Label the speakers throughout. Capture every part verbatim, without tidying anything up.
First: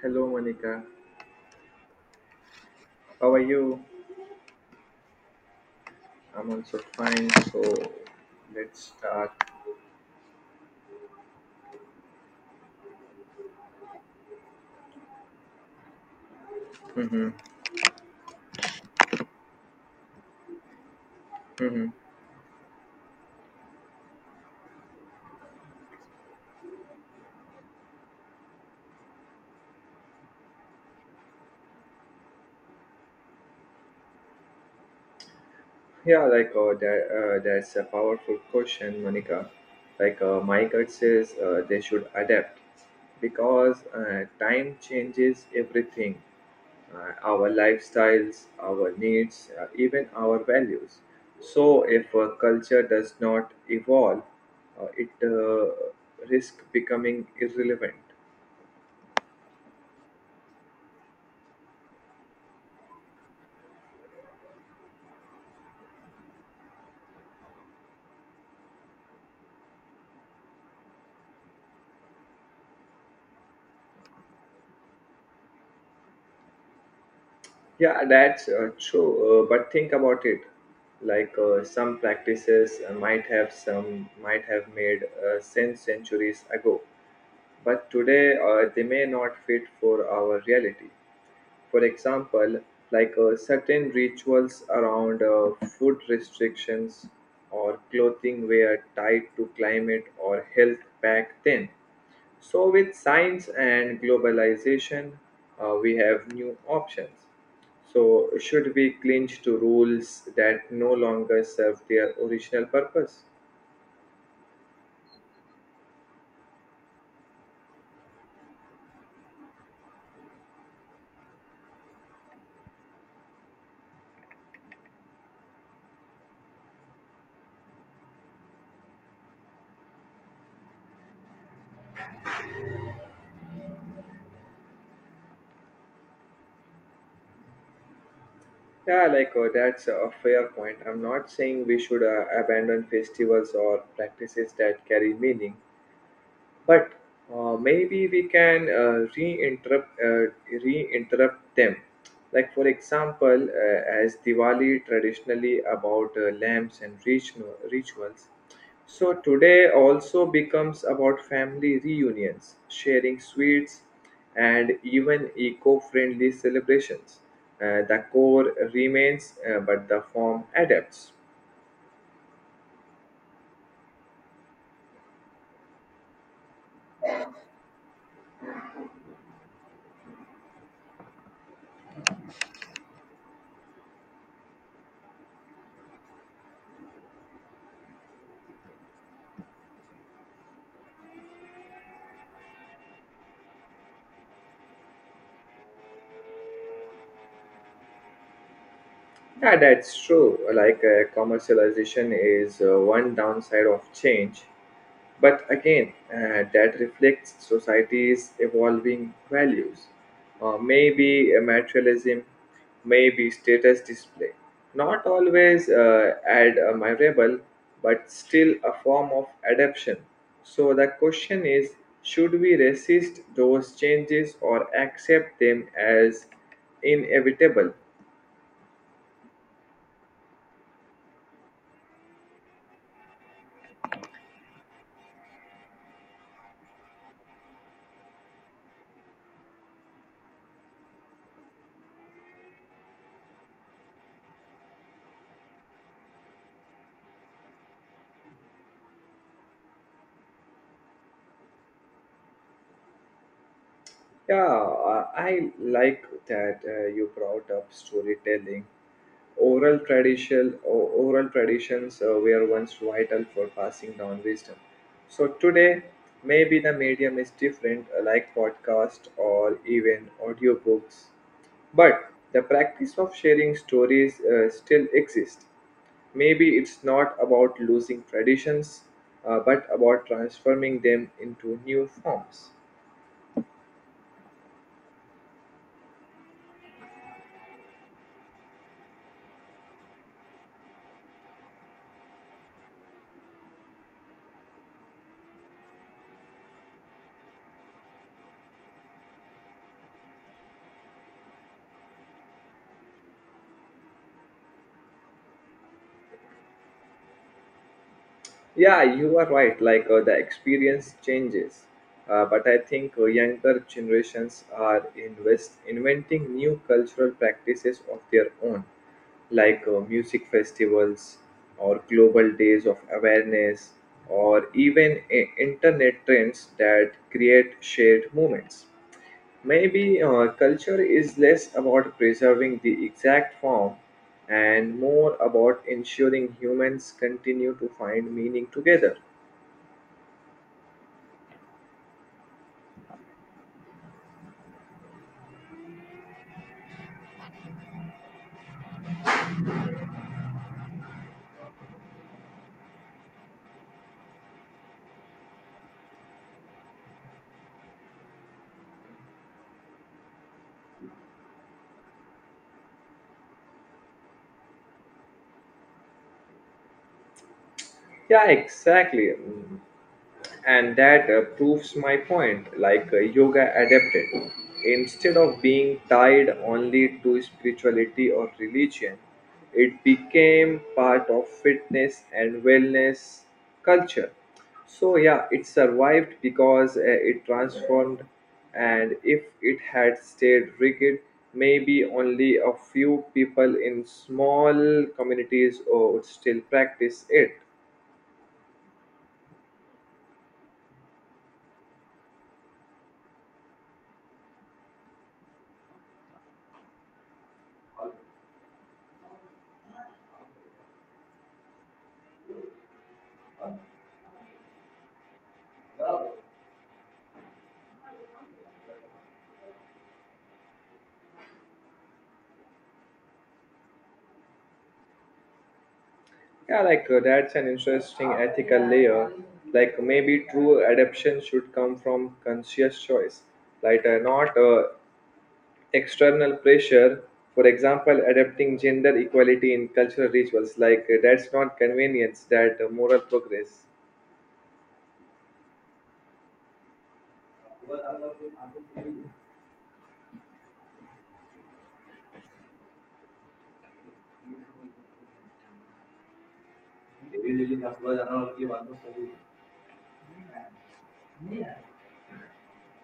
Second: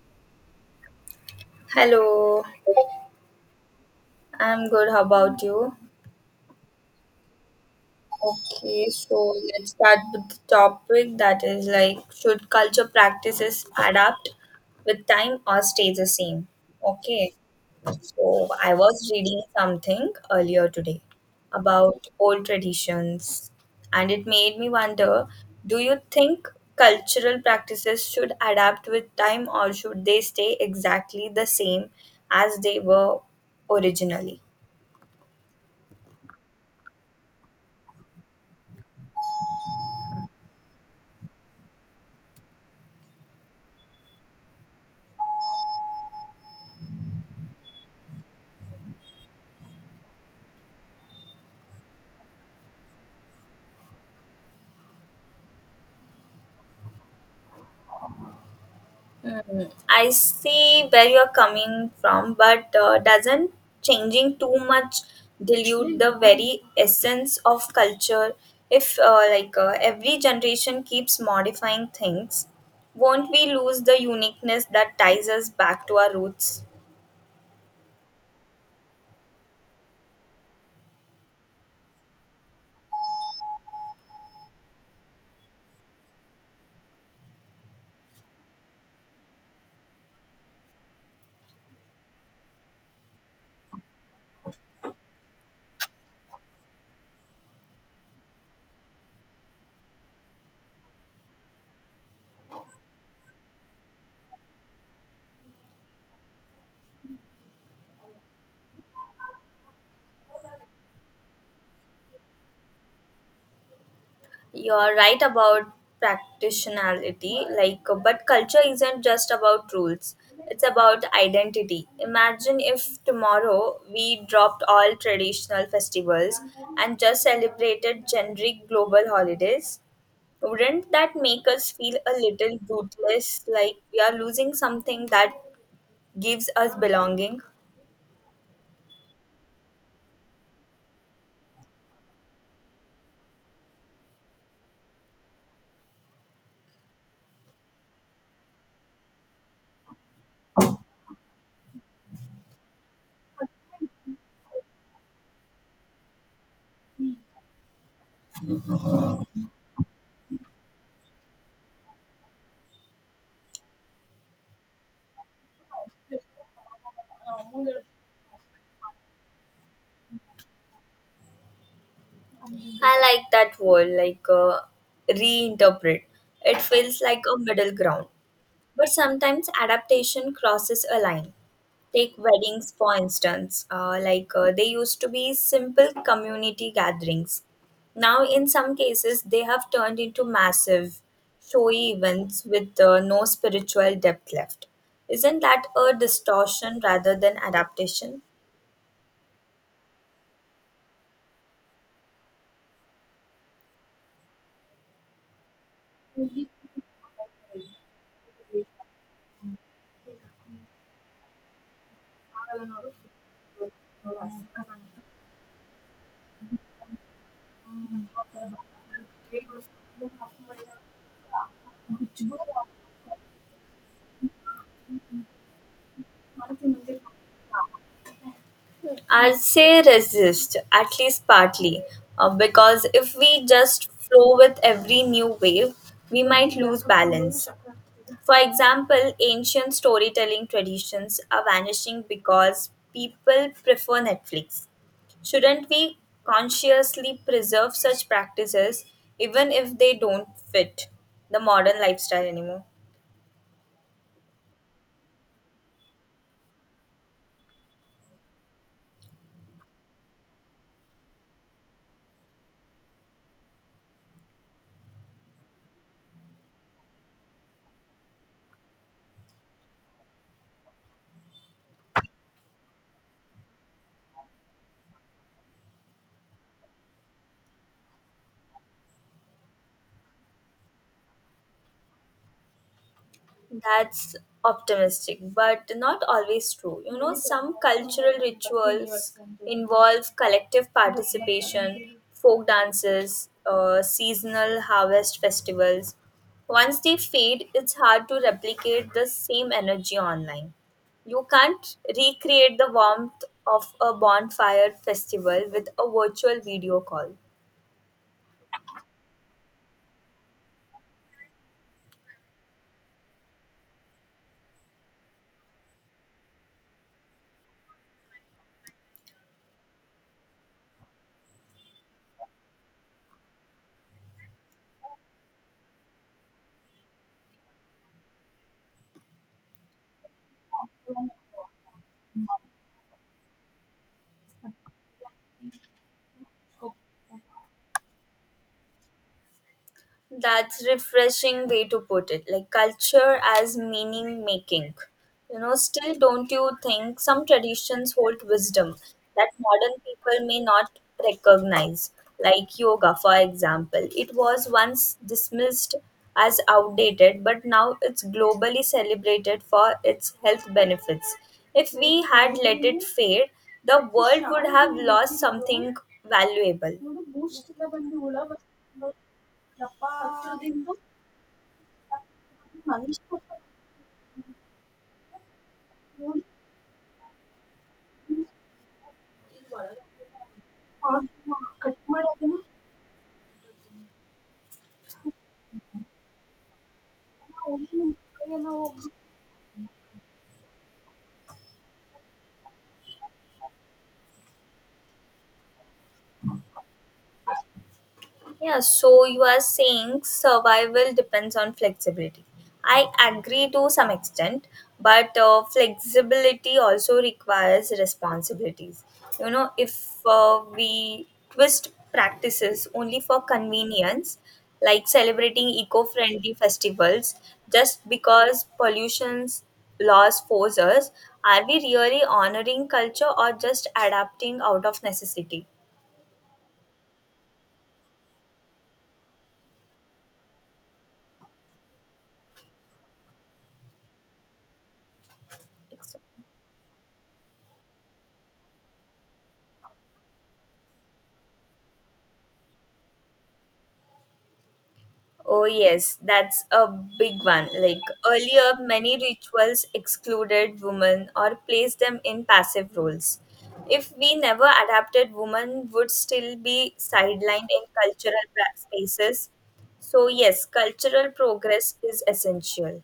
Speaker 1: Hello, Monica.
Speaker 2: Hello,
Speaker 1: How are you?
Speaker 2: I'm good. How about you?
Speaker 1: I'm also fine. So
Speaker 2: Okay,
Speaker 1: let's
Speaker 2: so
Speaker 1: start.
Speaker 2: let's start with the topic that is like, should culture practices adapt with time or stay the same?
Speaker 1: Mm-hmm.
Speaker 2: Okay, so I was reading something earlier today
Speaker 1: Mm-hmm.
Speaker 2: about old traditions, and it made me wonder, do you think cultural practices should adapt with time or should they stay exactly the same as they were originally?
Speaker 1: Yeah, like uh, that, uh, that's a powerful question, Monica. Like uh, my gut says, uh, they should adapt because uh, time changes everything, uh, our lifestyles, our needs, uh, even our values. So, if a culture does not evolve, uh, it uh, risks becoming irrelevant.
Speaker 2: Mm, I see where you're coming from, but uh, doesn't changing too much dilute the very essence of culture? If uh, like uh, every generation keeps modifying things, won't we lose the uniqueness that ties us back to our roots?
Speaker 1: Yeah, that's uh, true. Uh, but think about it. Like uh, some practices uh, might have some might have made uh, sense centuries ago, but today uh, they may not fit for our reality. For example, like uh, certain rituals around uh, food restrictions or clothing were tied to climate or health back then. So, with science and globalization, uh, we have new options. So, should we cling to rules that no longer serve their original purpose?
Speaker 2: You are right about practitionality, like, but culture isn't just about rules, it's about identity. Imagine if tomorrow we dropped all traditional festivals and just celebrated generic global holidays. Wouldn't that make us feel a little rootless, like we are losing something that gives us belonging?
Speaker 1: Yeah, like uh, that's a fair point. I'm not saying we should uh, abandon festivals or practices that carry meaning, but uh, maybe we can uh, re-interrupt uh, re-interrupt them, like for example uh, as Diwali traditionally about uh, lamps and ritual, rituals, so today also becomes about family reunions, sharing sweets, and even eco-friendly celebrations. Uh, the core remains, uh, but the form adapts.
Speaker 2: I like that word, like, uh, reinterpret. It feels like a middle ground. But sometimes adaptation crosses a line. Take weddings, for instance. Uh, like uh, they used to be simple community gatherings. Now, in some cases, they have turned into massive, showy events with uh, no spiritual depth left. Isn't that a distortion rather than adaptation?
Speaker 1: Yeah, that's true. Like uh, commercialization is uh, one downside of change, but again, uh, that reflects society's evolving values. Uh, maybe uh, materialism, maybe status display. Not always uh, admirable, but still a form of adaptation. So the question is, should we resist those changes or accept them as inevitable?
Speaker 2: I'd say resist, at least partly, uh, because if we just flow with every new wave, we might lose balance. For example, ancient storytelling traditions are vanishing because people prefer Netflix. Shouldn't we consciously preserve such practices even if they don't fit the modern lifestyle anymore?
Speaker 1: Yeah, uh, I like that uh, you brought up storytelling. Oral tradition, o- oral traditions uh, were once vital for passing down wisdom. So today, maybe the medium is different, uh, like podcast or even audiobooks. But the practice of sharing stories uh, still exists. Maybe it's not about losing traditions, uh, but about transforming them into new forms.
Speaker 2: That's optimistic, but not always true. You know, some cultural rituals involve collective participation, folk dances, uh, seasonal harvest festivals. Once they fade, it's hard to replicate the same energy online. You can't recreate the warmth of a bonfire festival with a virtual video call.
Speaker 1: Yeah, you are right. Like uh, the experience changes, uh, but I think uh, younger generations are invest inventing new cultural practices of their own, like uh, music festivals or global days of awareness, or even i- internet trends that create shared moments. Maybe uh, culture is less about preserving the exact form and more about ensuring humans continue to find meaning together.
Speaker 2: That's refreshing way to put it. Like culture as meaning making. You know, still, don't you think some traditions hold wisdom that modern people may not recognize? Like yoga, for example. It was once dismissed as outdated, but now it's globally celebrated for its health benefits. If we had let it fade, the world would have lost something valuable.
Speaker 1: Yeah, exactly. Mm. And that uh, proves my point, like uh, yoga adapted instead of being tied only to spirituality or religion. It became part of fitness and wellness culture. So yeah, it survived because uh, it transformed. And if it had stayed rigid, maybe only a few people in small communities uh, would still practice it.
Speaker 2: Yeah, so you are saying survival depends on flexibility. I agree to some extent, but uh, flexibility also requires responsibilities. You know, if uh, we twist practices only for convenience, like celebrating eco friendly festivals just because pollution's laws force us, are we really honoring culture or just adapting out of necessity?
Speaker 1: Yeah, like uh, that's an interesting ethical layer. Like maybe true adoption should come from conscious choice, like uh, not uh, external pressure. For example, adapting gender equality in cultural rituals, like uh, that's not convenience, that uh, moral progress.
Speaker 2: Oh, yes, that's a big one. Like earlier, many rituals excluded women or placed them in passive roles. If we never adapted, women would still be sidelined in cultural pra- spaces. So, yes, cultural progress is essential.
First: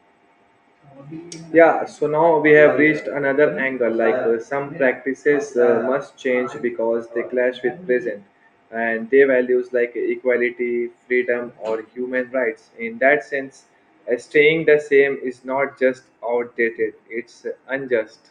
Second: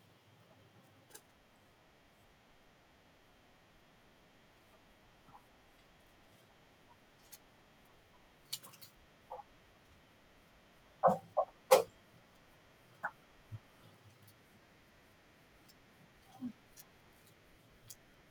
Speaker 1: Yeah, so now we have reached another angle, like uh, some practices uh, must change because they clash with present and their values like equality, freedom, or human rights. In that sense, uh, staying the same is not just outdated, it's unjust.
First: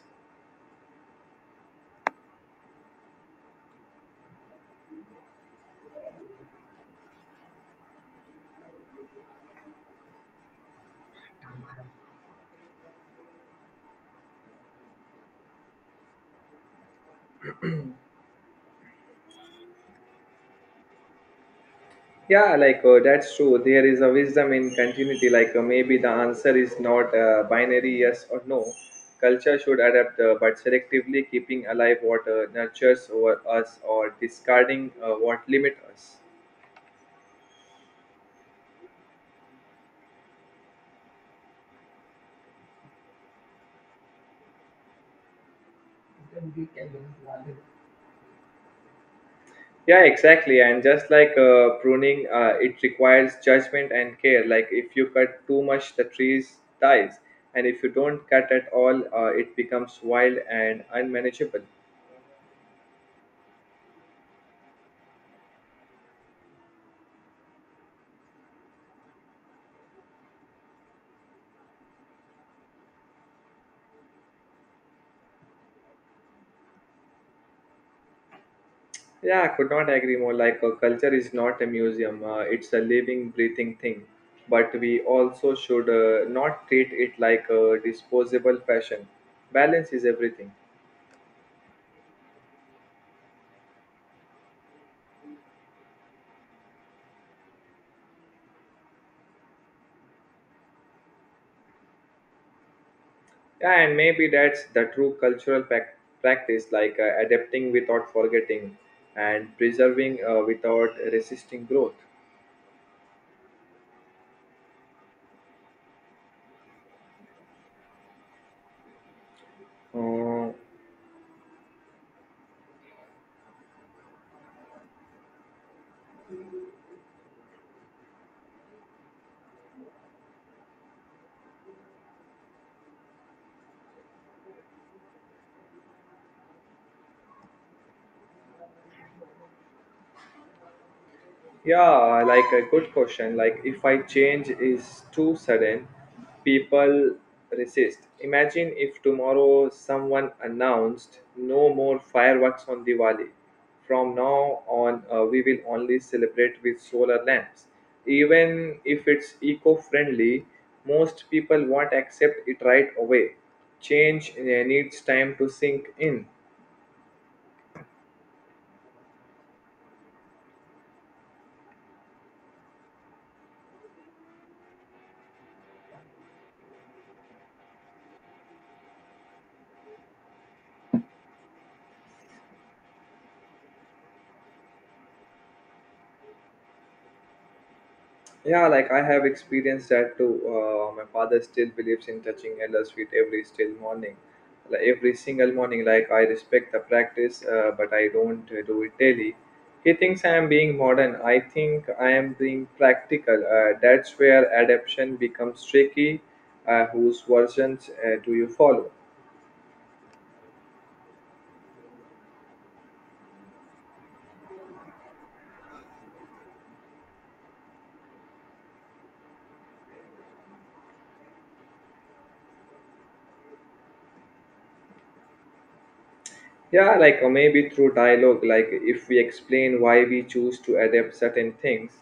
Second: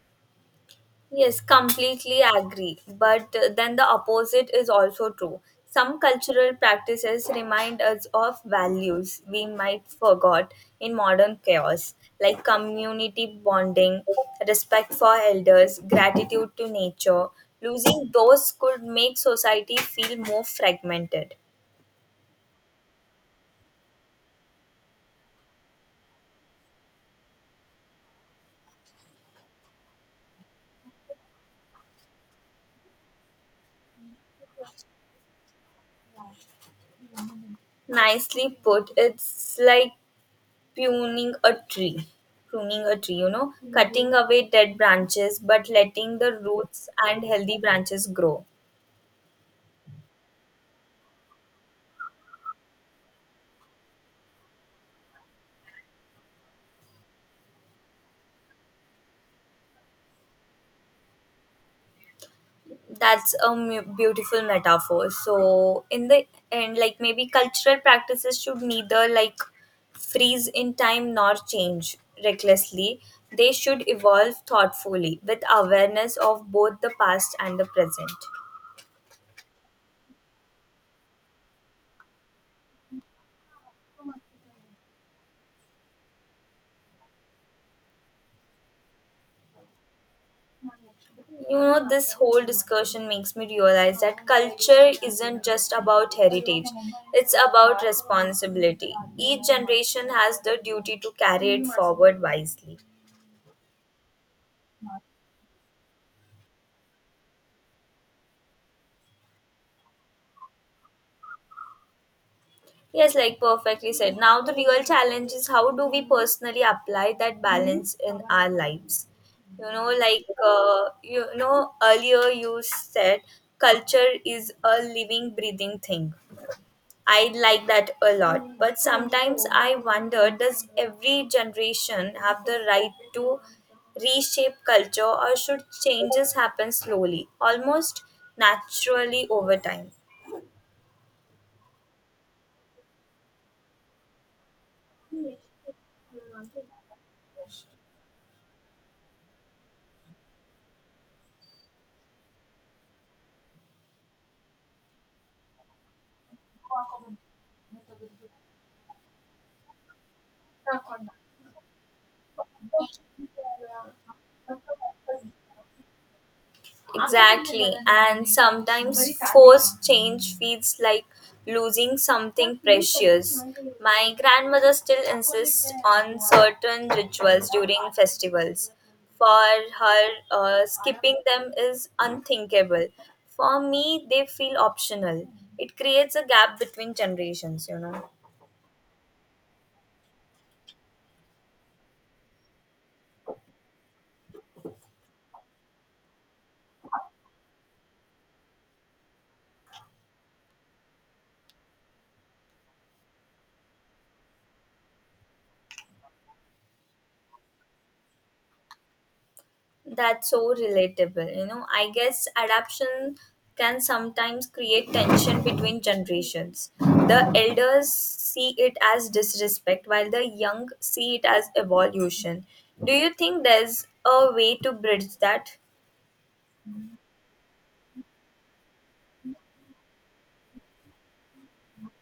Speaker 2: Yes, completely agree. But uh, then the opposite is also true. Some cultural practices remind us of values we might forgot in modern chaos, like community bonding, respect for elders, gratitude to nature. Losing those could make society feel more fragmented.
Speaker 1: Yeah, like uh, that's true. There is a wisdom in continuity. Like uh, maybe the answer is not uh, binary yes or no. Culture should adapt, uh, but selectively keeping alive what uh, nurtures over us or discarding uh, what limits us.
Speaker 2: Nicely put. It's like pruning a tree pruning a tree, you know. Mhm. Cutting away dead branches but letting the roots and healthy branches grow.
Speaker 1: Yeah, exactly. And just like uh, pruning, uh, it requires judgment and care. Like if you cut too much, the tree dies, and if you don't cut at all, uh, it becomes wild and unmanageable.
Speaker 2: That's a mu- beautiful metaphor. So in the end, like, maybe cultural practices should neither like freeze in time nor change recklessly. They should evolve thoughtfully with awareness of both the past and the present.
Speaker 1: Yeah, I could not agree more. Like, a culture is not a museum, uh, it's a living, breathing thing. But we also should uh, not treat it like a disposable fashion. Balance is everything.
Speaker 2: You know, this whole discussion makes me realize that culture isn't just about heritage, it's about responsibility. Each generation has the duty to carry it forward wisely.
Speaker 1: Yeah, and maybe that's the true cultural pac- practice, like uh, adapting without forgetting and preserving uh, without resisting growth.
Speaker 2: Yes, like perfectly said. Now, the real challenge is, how do we personally apply that balance in our lives? You know, like, uh, you know, earlier you said culture is a living, breathing thing. I like that a lot. But sometimes I wonder, does every generation have the right to reshape culture, or should changes happen slowly, almost naturally over time?
Speaker 1: Yeah, like a good question. Like if I change is too sudden, people resist. Imagine if tomorrow someone announced no more fireworks on Diwali. From now on, uh, we will only celebrate with solar lamps. Even if it's eco-friendly, most people won't accept it right away. Change uh, needs time to sink in.
Speaker 2: Exactly, and sometimes forced change feels like losing something precious. My grandmother still insists on certain rituals during festivals. For her, uh, skipping them is unthinkable. For me, they feel optional. It creates a gap between generations, you know.
Speaker 1: Yeah, like I have experienced that too. Uh, my father still believes in touching Ella's feet every still morning, like every single morning. Like I respect the practice, uh, but I don't uh, do it daily. He thinks I am being modern. I think I am being practical. Uh, that's where adaptation becomes tricky. Uh, whose versions uh, do you follow?
Speaker 2: That's so relatable. You know, I guess adaptation can sometimes create tension between generations. The elders see it as disrespect, while the young see it as evolution. Do you think there's a way to bridge that?
Speaker 1: Yeah, like or maybe through dialogue, like if we explain why we choose to adapt certain things,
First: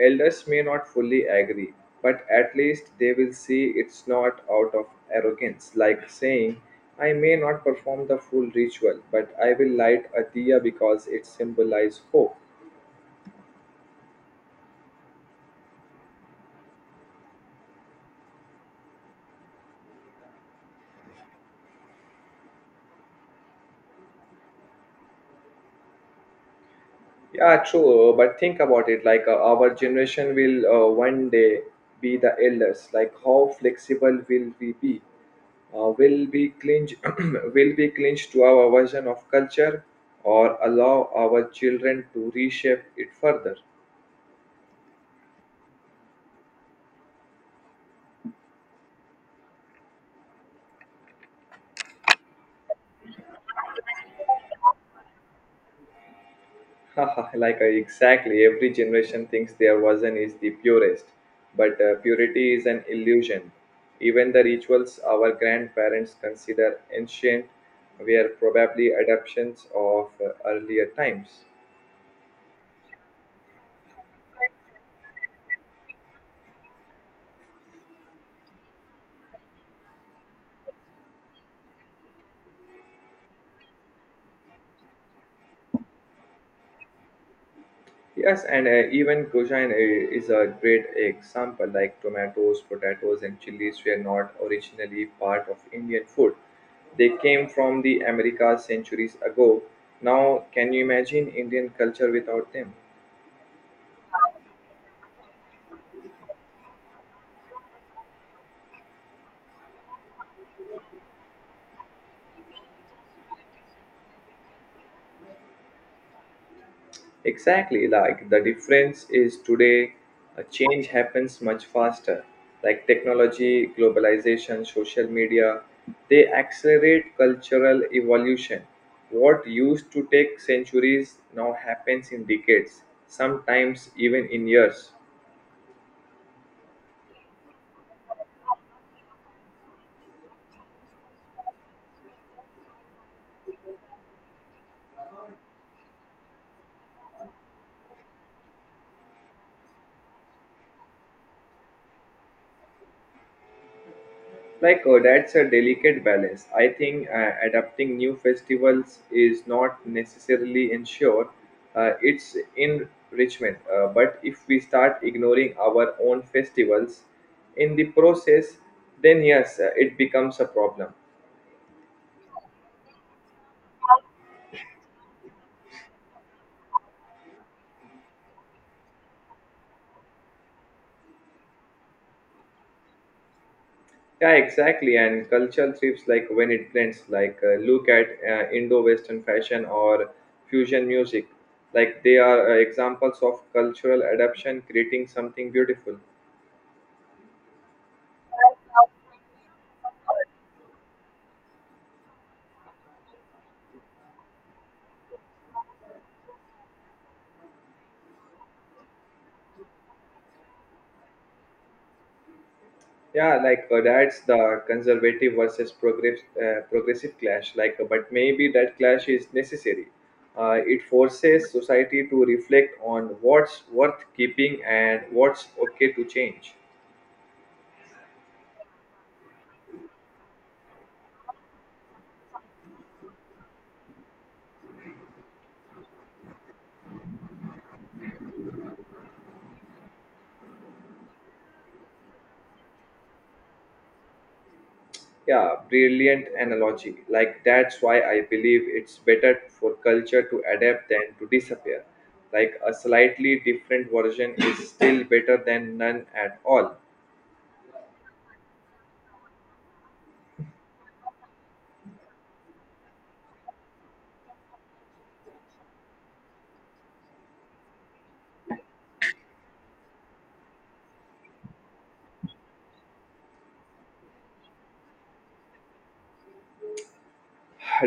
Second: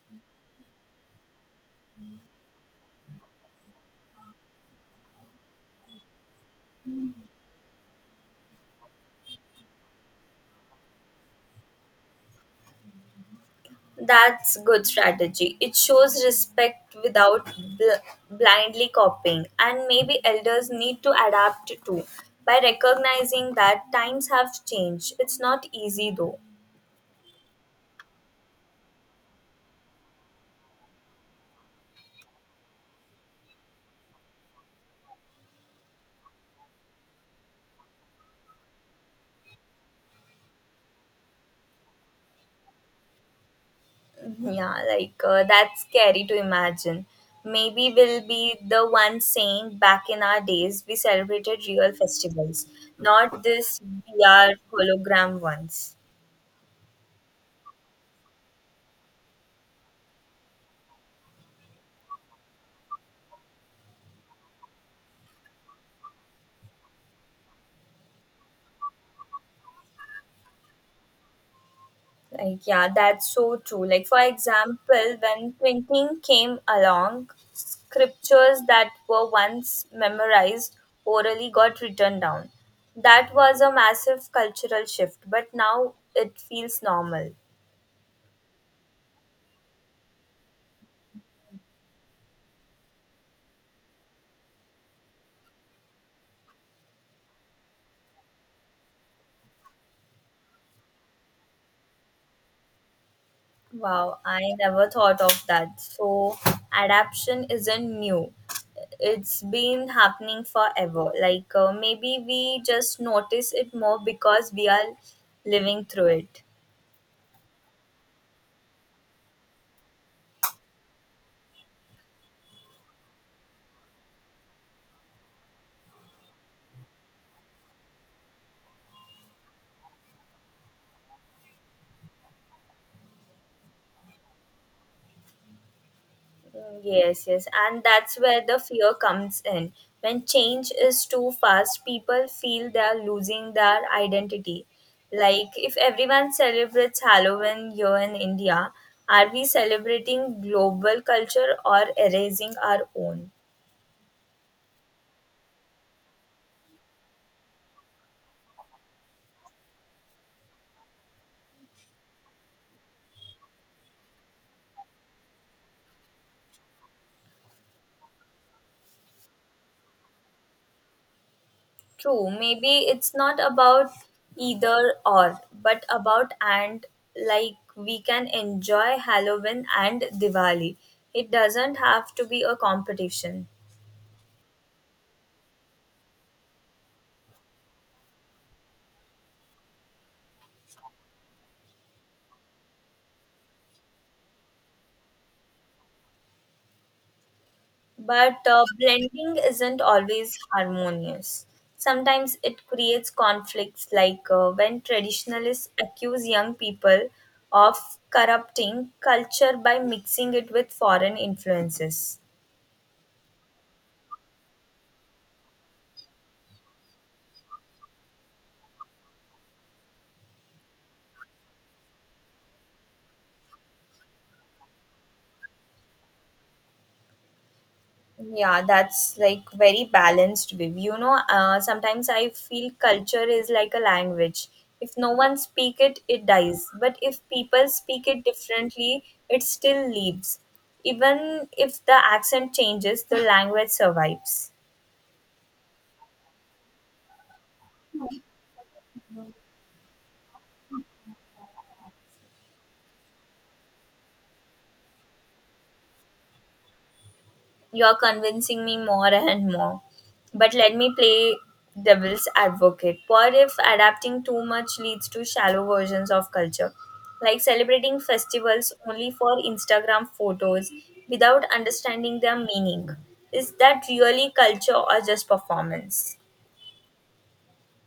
Speaker 1: elders may not fully agree, but at least they will see it's not out of arrogance, like saying, "I may not perform the full ritual, but I will light a diya because it symbolizes hope."
Speaker 2: That's good strategy. It shows respect without bl- blindly copying, and maybe elders need to adapt too by recognizing that times have changed. It's not easy though.
Speaker 1: Yeah, true, uh, but think about it, like uh, our generation will uh, one day be the elders, like how flexible will we be? uh, will be clinged Will be clinged to our version of culture, or allow our children to reshape it further?
Speaker 2: Yeah, like uh, that's scary to imagine. Maybe we'll be the ones saying back in our days we celebrated real festivals, not this V R hologram ones.
Speaker 1: Like uh, exactly, every generation thinks their version is the purest, but uh, purity is an illusion. Even the rituals our grandparents consider ancient were probably adaptations of uh, earlier times.
Speaker 2: Like, yeah, that's so true. Like, for example, when printing came along, scriptures that were once memorized orally got written down. That was a massive cultural shift, but now it feels normal.
Speaker 1: Yes, and uh, even cuisine uh, is a great example, like tomatoes, potatoes, and chilies were not originally part of Indian food. They came from the Americas centuries ago. Now, can you imagine Indian culture without them?
Speaker 2: Wow, I never thought of that. So, adaptation isn't new. It's been happening forever. Like, uh, maybe we just notice it more because we are living through it.
Speaker 1: Exactly, like the difference is today, a change happens much faster. Like technology, globalization, social media, they accelerate cultural evolution. What used to take centuries now happens in decades, sometimes even in years.
Speaker 2: Mm, yes, yes. And that's where the fear comes in. When change is too fast, people feel they are losing their identity. Like, if everyone celebrates Halloween here in India, are we celebrating global culture or erasing our own?
Speaker 1: Like, oh, that's a delicate balance. I think uh, adapting new festivals is not necessarily ensure uh, its enrichment. Uh, but if we start ignoring our own festivals in the process, then yes, uh, it becomes a problem.
Speaker 2: True, maybe it's not about either or, but about and, like we can enjoy Halloween and Diwali. It doesn't have to be a competition.
Speaker 1: Yeah, exactly. And cultural trips, like when it blends, like uh, look at uh, Indo-Western fashion or fusion music, like they are uh, examples of cultural adaptation creating something beautiful.
Speaker 2: But uh, blending isn't always harmonious. Sometimes it creates conflicts, like uh, when traditionalists accuse young people of corrupting culture by mixing it with foreign influences.
Speaker 1: Yeah, like uh, that's the conservative versus progress, uh, progressive clash, like uh, but maybe that clash is necessary. Uh, it forces society to reflect on what's worth keeping and what's okay to change.
Speaker 2: Yeah, that's like very balanced view. You know, uh, sometimes I feel culture is like a language. If no one speak it, it dies. But if people speak it differently, it still lives. Even if the accent changes, the language survives.
Speaker 1: Yeah, brilliant analogy. Like, that's why I believe it's better for culture to adapt than to disappear. Like, a slightly different version is still better than none at all.
Speaker 2: You're convincing me more and more. But let me play devil's advocate. What if adapting too much leads to shallow versions of culture? Like celebrating festivals only for Instagram photos without understanding their meaning. Is that really culture or just performance?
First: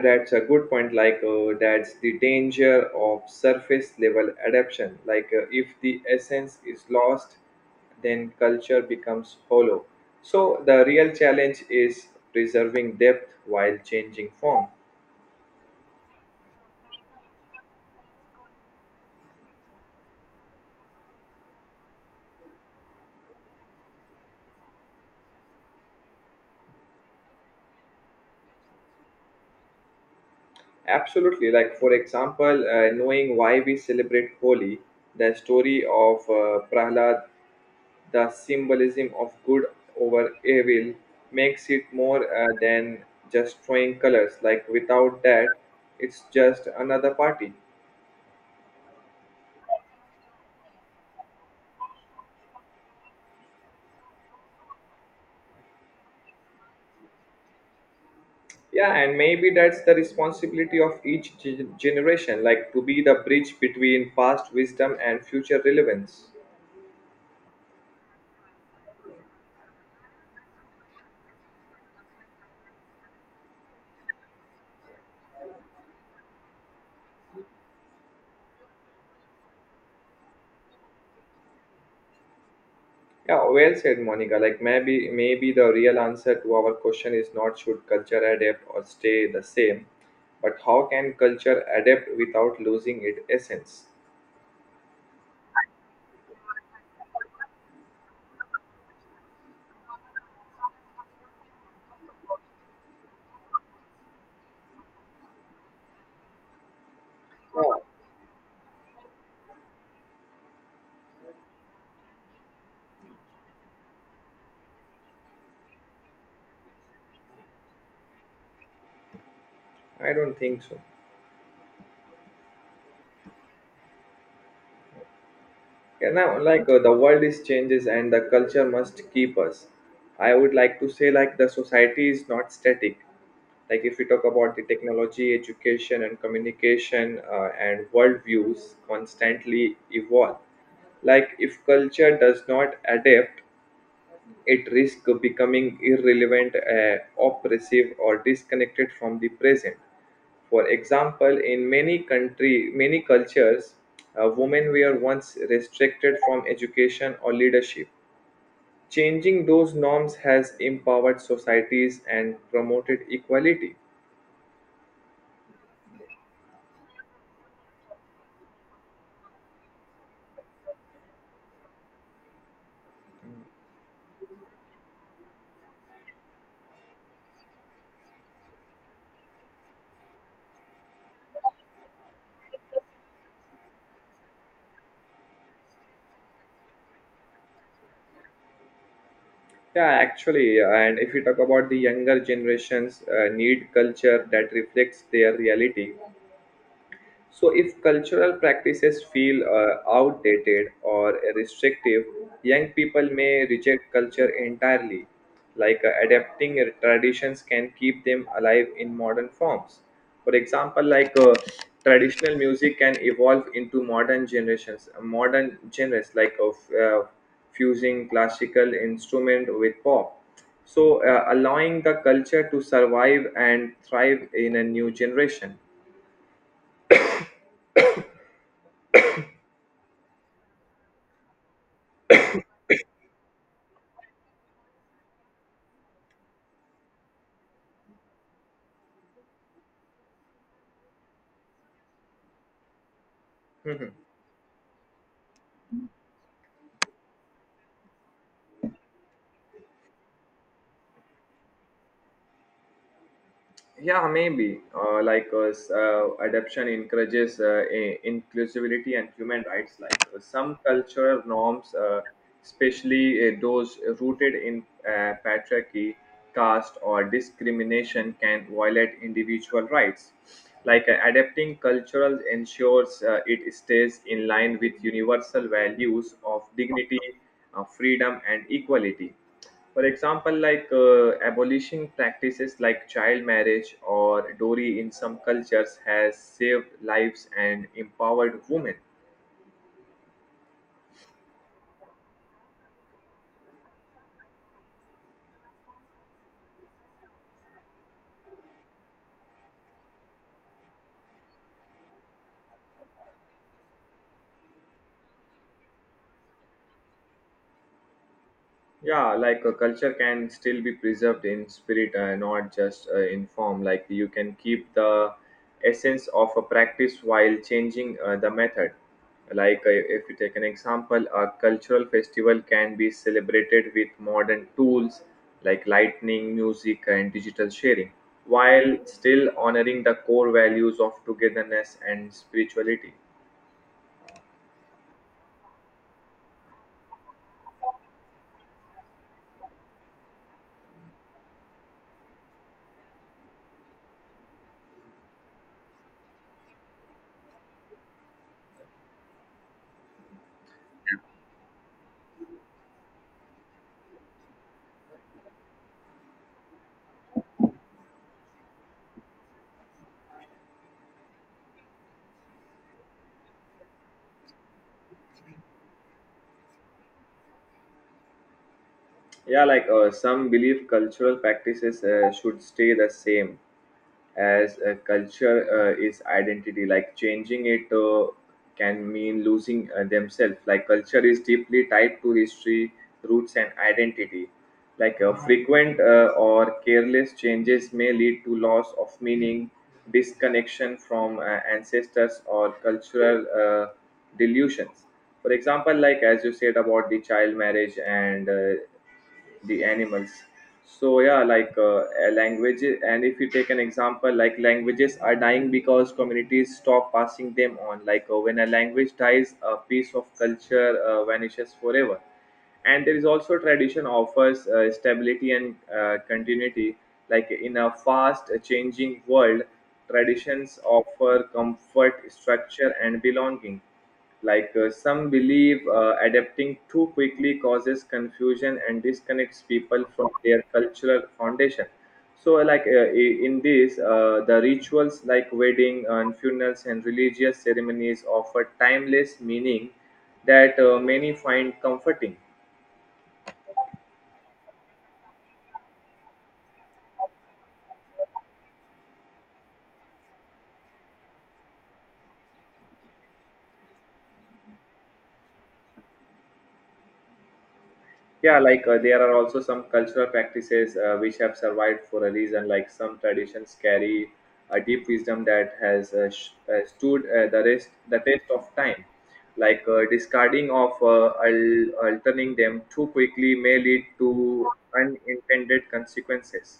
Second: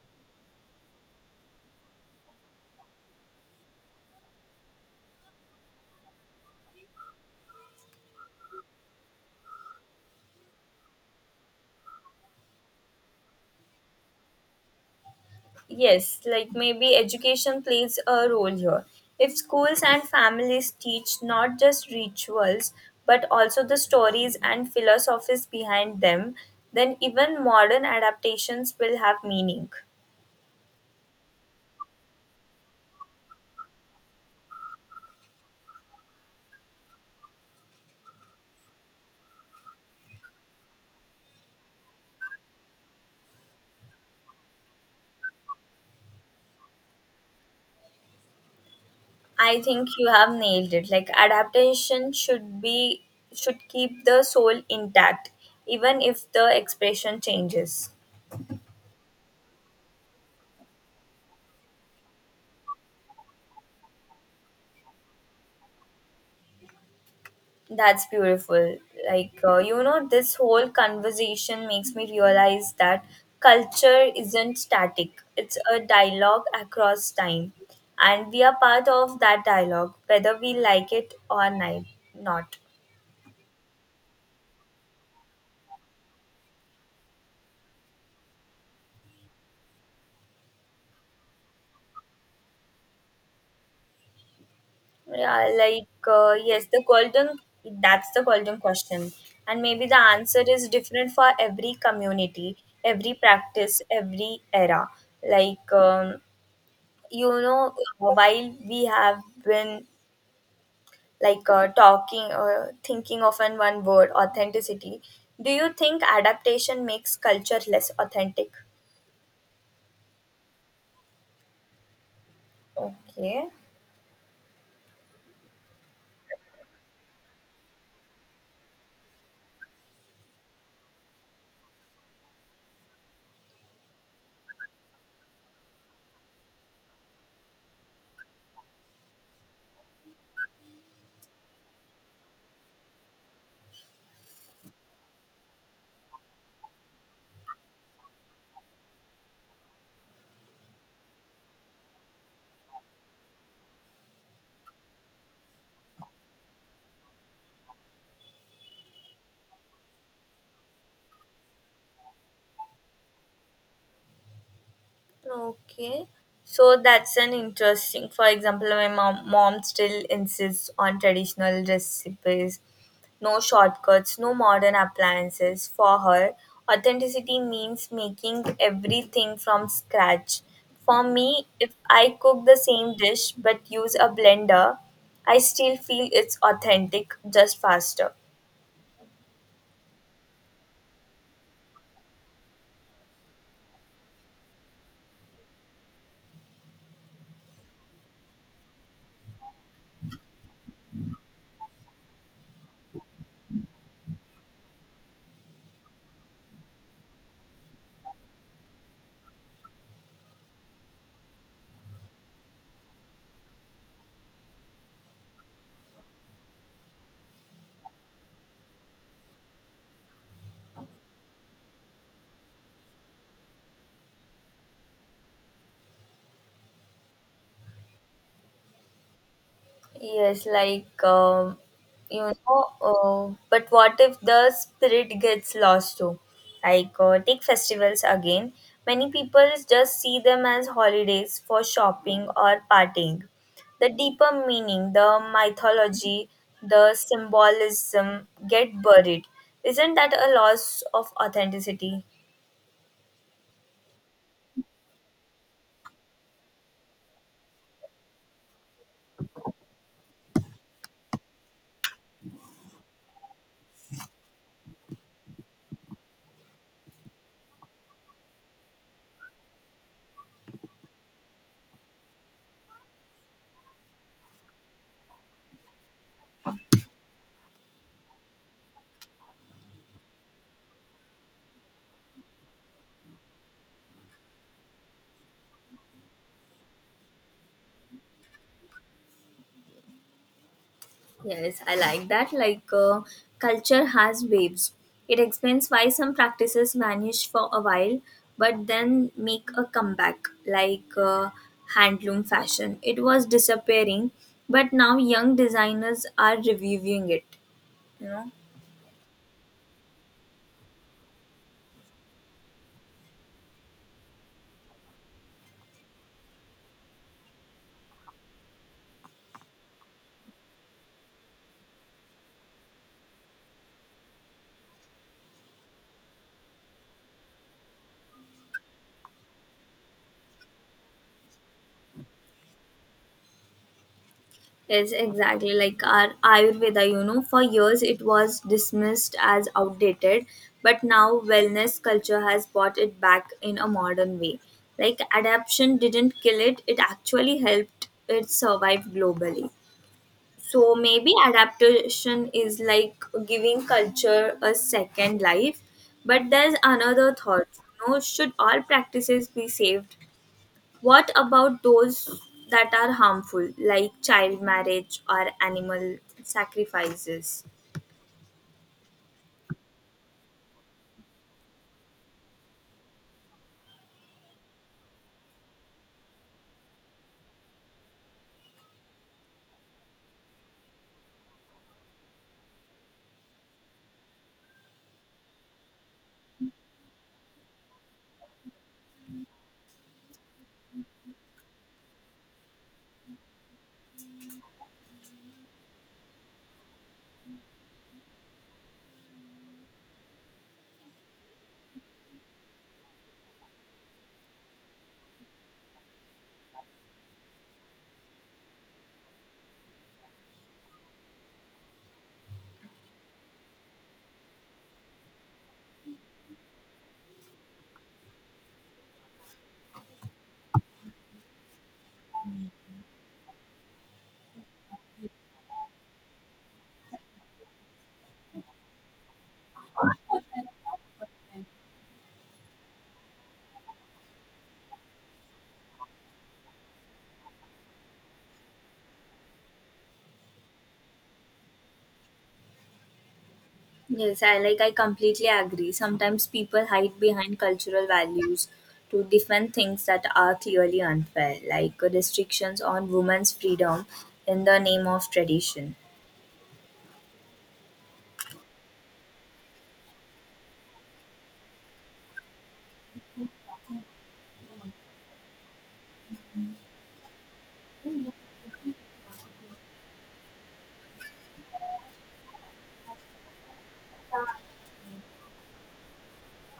Speaker 1: That's a good point. Like, uh, that's the danger of surface level adaptation. Like, uh, if the essence is lost, then culture becomes hollow. So, the real challenge is preserving depth while changing form.
Speaker 2: Yes, like maybe education plays a role here. If schools and families teach not just rituals but also the stories and philosophies behind them, then even modern adaptations will have meaning.
Speaker 1: Absolutely. Like, for example, uh, knowing why we celebrate Holi, the story of uh, Prahlad, the symbolism of good over evil, makes it more uh, than just throwing colors. Like without that, it's just another party.
Speaker 2: I think you have nailed it. Like adaptation should be should keep the soul intact even if the expression changes.
Speaker 1: Yeah, and maybe that's the responsibility of each ge- generation, like to be the bridge between past wisdom and future relevance.
Speaker 2: That's beautiful. Like, uh, you know, this whole conversation makes me realize that culture isn't static, it's a dialogue across time. And we are part of that dialogue, whether we like it or ni- not.
Speaker 1: Yeah, well said, Monica. Like maybe maybe the real answer to our question is not should culture adapt or stay the same, but how can culture adapt without losing its essence?
Speaker 2: Yeah, like, uh, yes, the golden, that's the golden question. And maybe the answer is different for every community, every practice, every era. Like, um, you know, while we have been like uh, talking or thinking of an one word authenticity, do you think adaptation makes culture less authentic?
Speaker 1: I don't think so.
Speaker 2: Okay.
Speaker 1: And now, like uh, the world is changes and the culture must keep us. I would like to say like the society is not static. Like if we talk about the technology, education, and communication uh, and worldviews constantly evolve. Like if culture does not adapt, it risks becoming irrelevant, uh, oppressive, or disconnected from the present. For example, in many country, many cultures, uh, women were once restricted from education or leadership. Changing those norms has empowered societies and promoted equality.
Speaker 2: Okay. So that's an interesting. For example, my mom, mom still insists on traditional recipes, no shortcuts, no modern appliances. For her, authenticity means making everything from scratch. For me, if I cook the same dish but use a blender, I still feel it's authentic, just faster.
Speaker 1: Yeah, actually, and if you talk about the younger generations, uh, need culture that reflects their reality. So, if cultural practices feel uh, outdated or restrictive, young people may reject culture entirely. Like uh, adapting uh, traditions can keep them alive in modern forms. For example, like uh, traditional music can evolve into modern generations, modern genres, like of uh, fusing classical instrument with pop. So, uh, allowing the culture to survive and thrive in a new generation.
Speaker 2: Yes, like um, you know, uh, but what if the spirit gets lost too? Like uh, take festivals again. Many people just see them as holidays for shopping or partying. The
Speaker 1: Hmm.
Speaker 2: deeper meaning, the mythology, the symbolism get buried. Isn't that a loss of authenticity?
Speaker 1: Yeah, maybe. Uh, like uh, s- uh, adoption encourages uh, i- inclusivity and human rights. Like uh, some cultural norms, uh, especially uh, those rooted in uh, patriarchy, caste, or discrimination, can violate individual rights. Like uh, adapting cultural ensures uh, it stays in line with universal values of dignity, uh, freedom, and equality. For example, like uh, abolishing practices like child marriage or dowry in some cultures has saved lives and empowered women.
Speaker 2: Yes, I like that. Like, uh, culture has waves. It explains why some practices vanish for a while, but then make a comeback, like uh, handloom fashion. It was disappearing, but now young designers are reviving it, you know.
Speaker 1: Yeah, like a culture can still be preserved in spirit, uh, not just uh, in form. Like you can keep the essence of a practice while changing uh, the method. Like uh, if you take an example, a cultural festival can be celebrated with modern tools like lightning music and digital sharing, while still honoring the core values of togetherness and spirituality.
Speaker 2: Yes, exactly. Like our Ayurveda, you know, for years it was dismissed as outdated, but now wellness culture has brought it back in a modern way. Like adaptation didn't kill it, it actually helped it survive globally. So maybe adaptation is like giving culture a second life, but there's another thought. You know, should all practices be saved? What about those that are harmful, like child marriage or animal sacrifices?
Speaker 1: Yeah, like uh, some believe cultural practices uh, should stay the same, as uh, culture uh, is identity. Like changing it uh, can mean losing uh, themselves. Like culture is deeply tied to history, roots, and identity. Like uh, frequent uh, or careless changes may lead to loss of meaning, disconnection from uh, ancestors, or cultural uh, delusions. For example, like as you said about the child marriage and uh, the animals. So yeah, like uh, a language, and if you take an example, like languages are dying because communities stop passing them on. Like uh, when a language dies, a piece of culture uh, vanishes forever. And there is also tradition offers uh, stability and uh, continuity. Like in a fast changing world, traditions offer comfort, structure, and belonging. Like uh, some believe uh, adapting too quickly causes confusion and disconnects people from their cultural foundation. So like uh, i- in this uh, the rituals like wedding and funerals and religious ceremonies offer timeless meaning that uh, many find comforting.
Speaker 2: Yes, I like I completely agree. Sometimes people hide behind cultural values to defend things that are clearly unfair, like restrictions on women's freedom in the name of tradition.
Speaker 1: Yeah, like uh, there are also some cultural practices uh, which have survived for a reason. Like some traditions carry a deep wisdom that has uh, sh- uh, stood uh, the rest the test of time. Like uh, discarding of uh, al- alterning them too quickly may lead to unintended consequences.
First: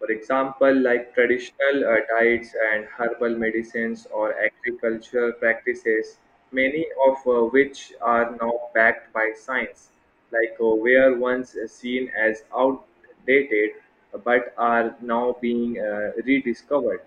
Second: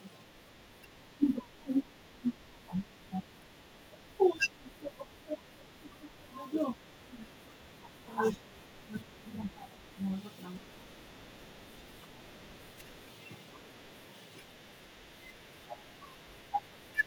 Speaker 1: For example, like traditional uh, diets and herbal medicines or agricultural practices, many of uh, which are now backed by science, like uh, were once seen as outdated but are now being uh, rediscovered.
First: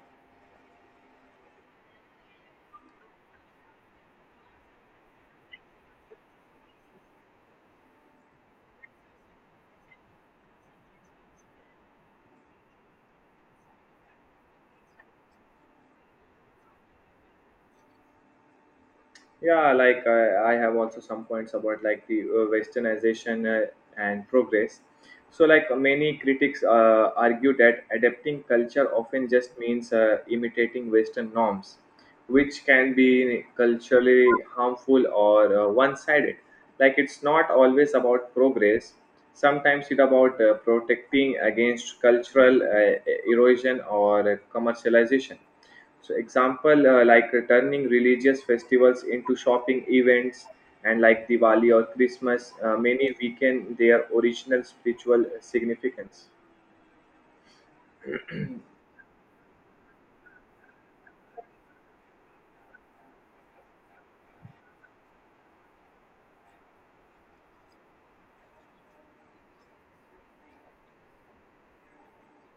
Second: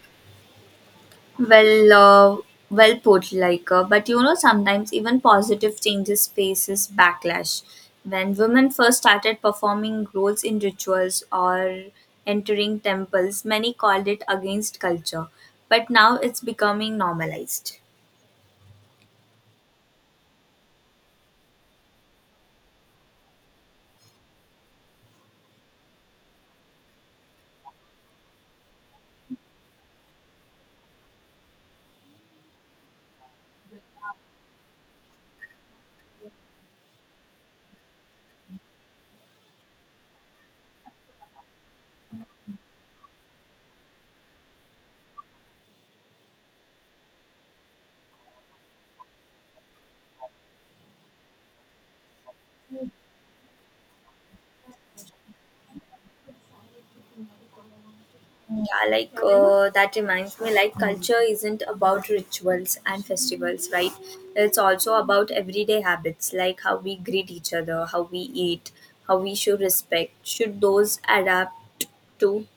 Speaker 2: Well, uh, well put, like, uh, but you know, sometimes even positive changes faces backlash. When women first started performing roles in rituals or entering temples, many called it against culture, but now it's becoming normalized.
Speaker 1: Yeah, like I, I have also some points about like the uh, westernization uh, and progress. So like many critics uh, argue that adapting culture often just means uh, imitating Western norms, which can be culturally harmful or uh, one-sided. Like it's not always about progress. Sometimes it's about uh, protecting against cultural uh, erosion or commercialization. So example uh, like uh, turning religious festivals into shopping events, and like Diwali or Christmas, uh, many weaken their original spiritual significance.
Speaker 2: Yeah, like uh, that reminds me, like culture isn't about rituals and festivals, right? It's also about everyday habits, like how we greet each other, how we eat, how we show respect. Should those adapt too?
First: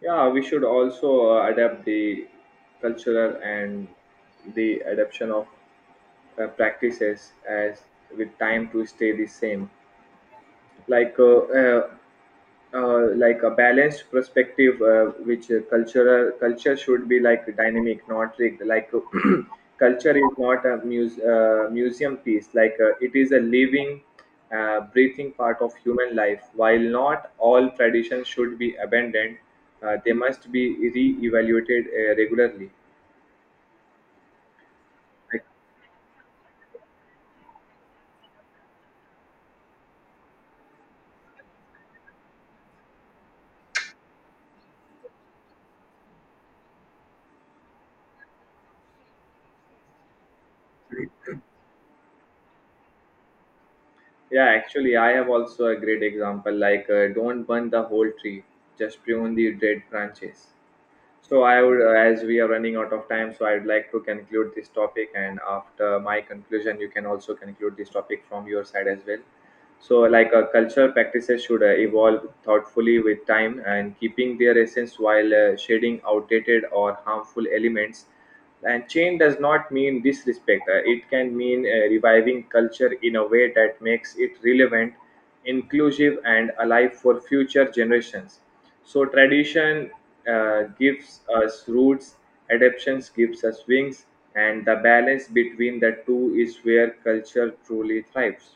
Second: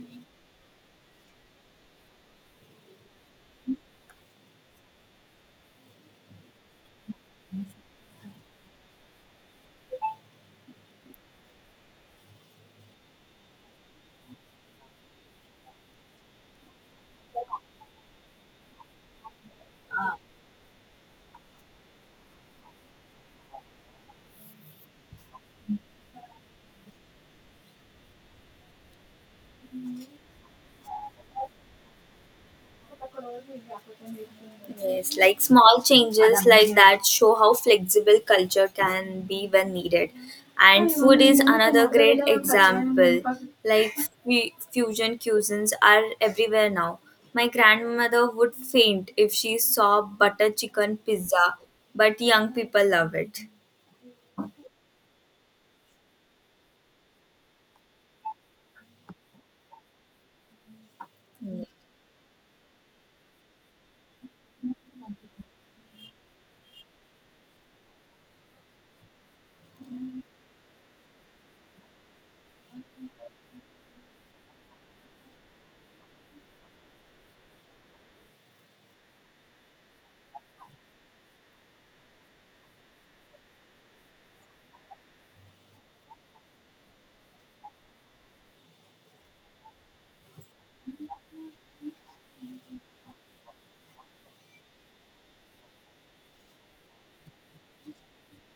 Speaker 1: Yeah, we should also uh, adapt the cultural and the adoption of uh, practices as with time to stay the same. Like uh, uh, uh, like a balanced perspective, uh, which uh, cultural culture should be like dynamic, not rigged. Like culture is not a muse, uh, museum piece. Like uh, it is a living, uh, breathing part of human life. While not all traditions should be abandoned, uh, they must be re-evaluated uh, regularly.
Speaker 2: Yes, like
Speaker 1: Like,
Speaker 2: small changes like that show how flexible culture can be when needed. And food is another great example. Like fu- fusion cuisines are everywhere now. My grandmother would faint if she saw butter chicken pizza, but young people love it.
Speaker 1: yeah, actually I have also a great example. Like uh, don't burn the whole tree, just prune the dead branches. So I would, uh, as we are running out of time, so I'd like to conclude this topic. And after my conclusion, you can also conclude this topic from your side as well. So like uh, cultural practices should uh, evolve thoughtfully with time and keeping their essence, while uh, shedding outdated or harmful elements. And change does not mean disrespect. Uh, it can mean uh, reviving culture in a way that makes it relevant, inclusive, and alive for future generations. So tradition uh, gives us roots, adaptations gives us wings, and the balance between the two is where culture truly thrives.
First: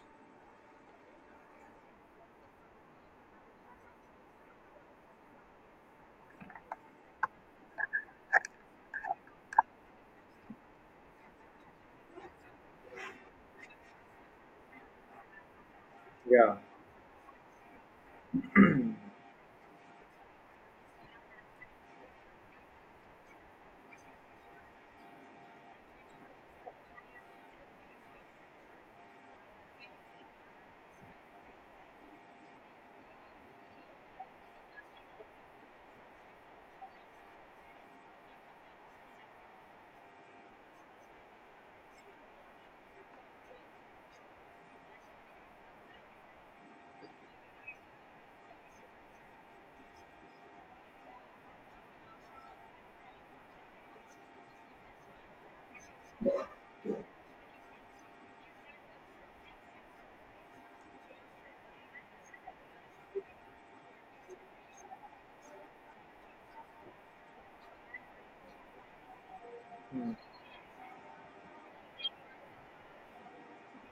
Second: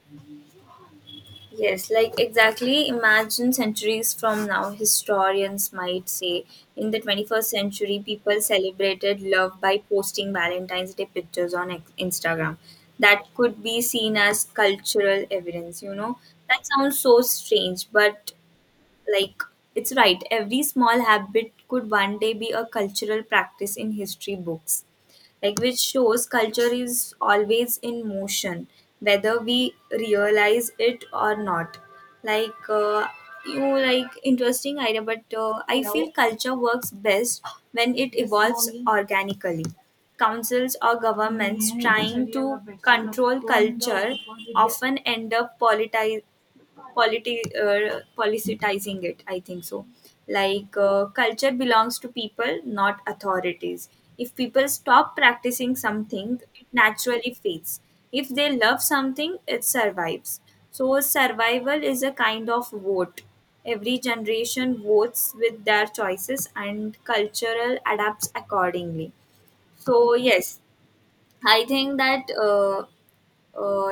Speaker 2: Yes, like exactly. Imagine centuries from now, historians might say in the twenty-first century, people celebrated love by posting Valentine's Day pictures on ex- Instagram. That could be seen as cultural evidence, you know.
Speaker 1: Yeah.
Speaker 2: That sounds so strange, but like it's right, every small habit could one day be a cultural practice in history books, like which shows culture is always in motion, whether we realize it or not. Like, uh, you, like, interesting idea, but uh, I feel culture works best when it evolves organically. Councils or governments trying to control culture often end up politize, polity uh, politicizing it, I think so. Like uh, culture belongs to people, not authorities. If people stop practicing something, it naturally fades. If they love something, it survives. So survival is a kind of vote. Every generation votes with their choices and cultural adapts accordingly. So yes, I think that uh, uh,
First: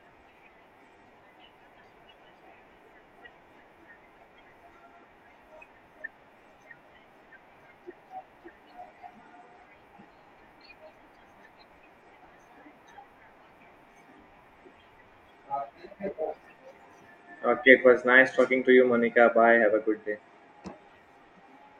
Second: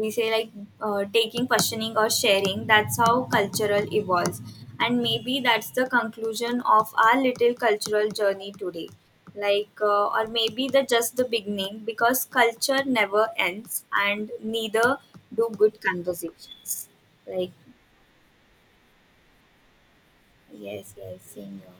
Speaker 2: we say like uh, taking, questioning or sharing, that's how cultural evolves. And maybe that's the conclusion of our little cultural journey today, like, uh, or maybe the just the beginning, because culture never ends and neither do good conversations. Like,
Speaker 1: Okay, it was nice talking to you, Monica. Bye. Have a good day.
Speaker 2: yes, yes, senior.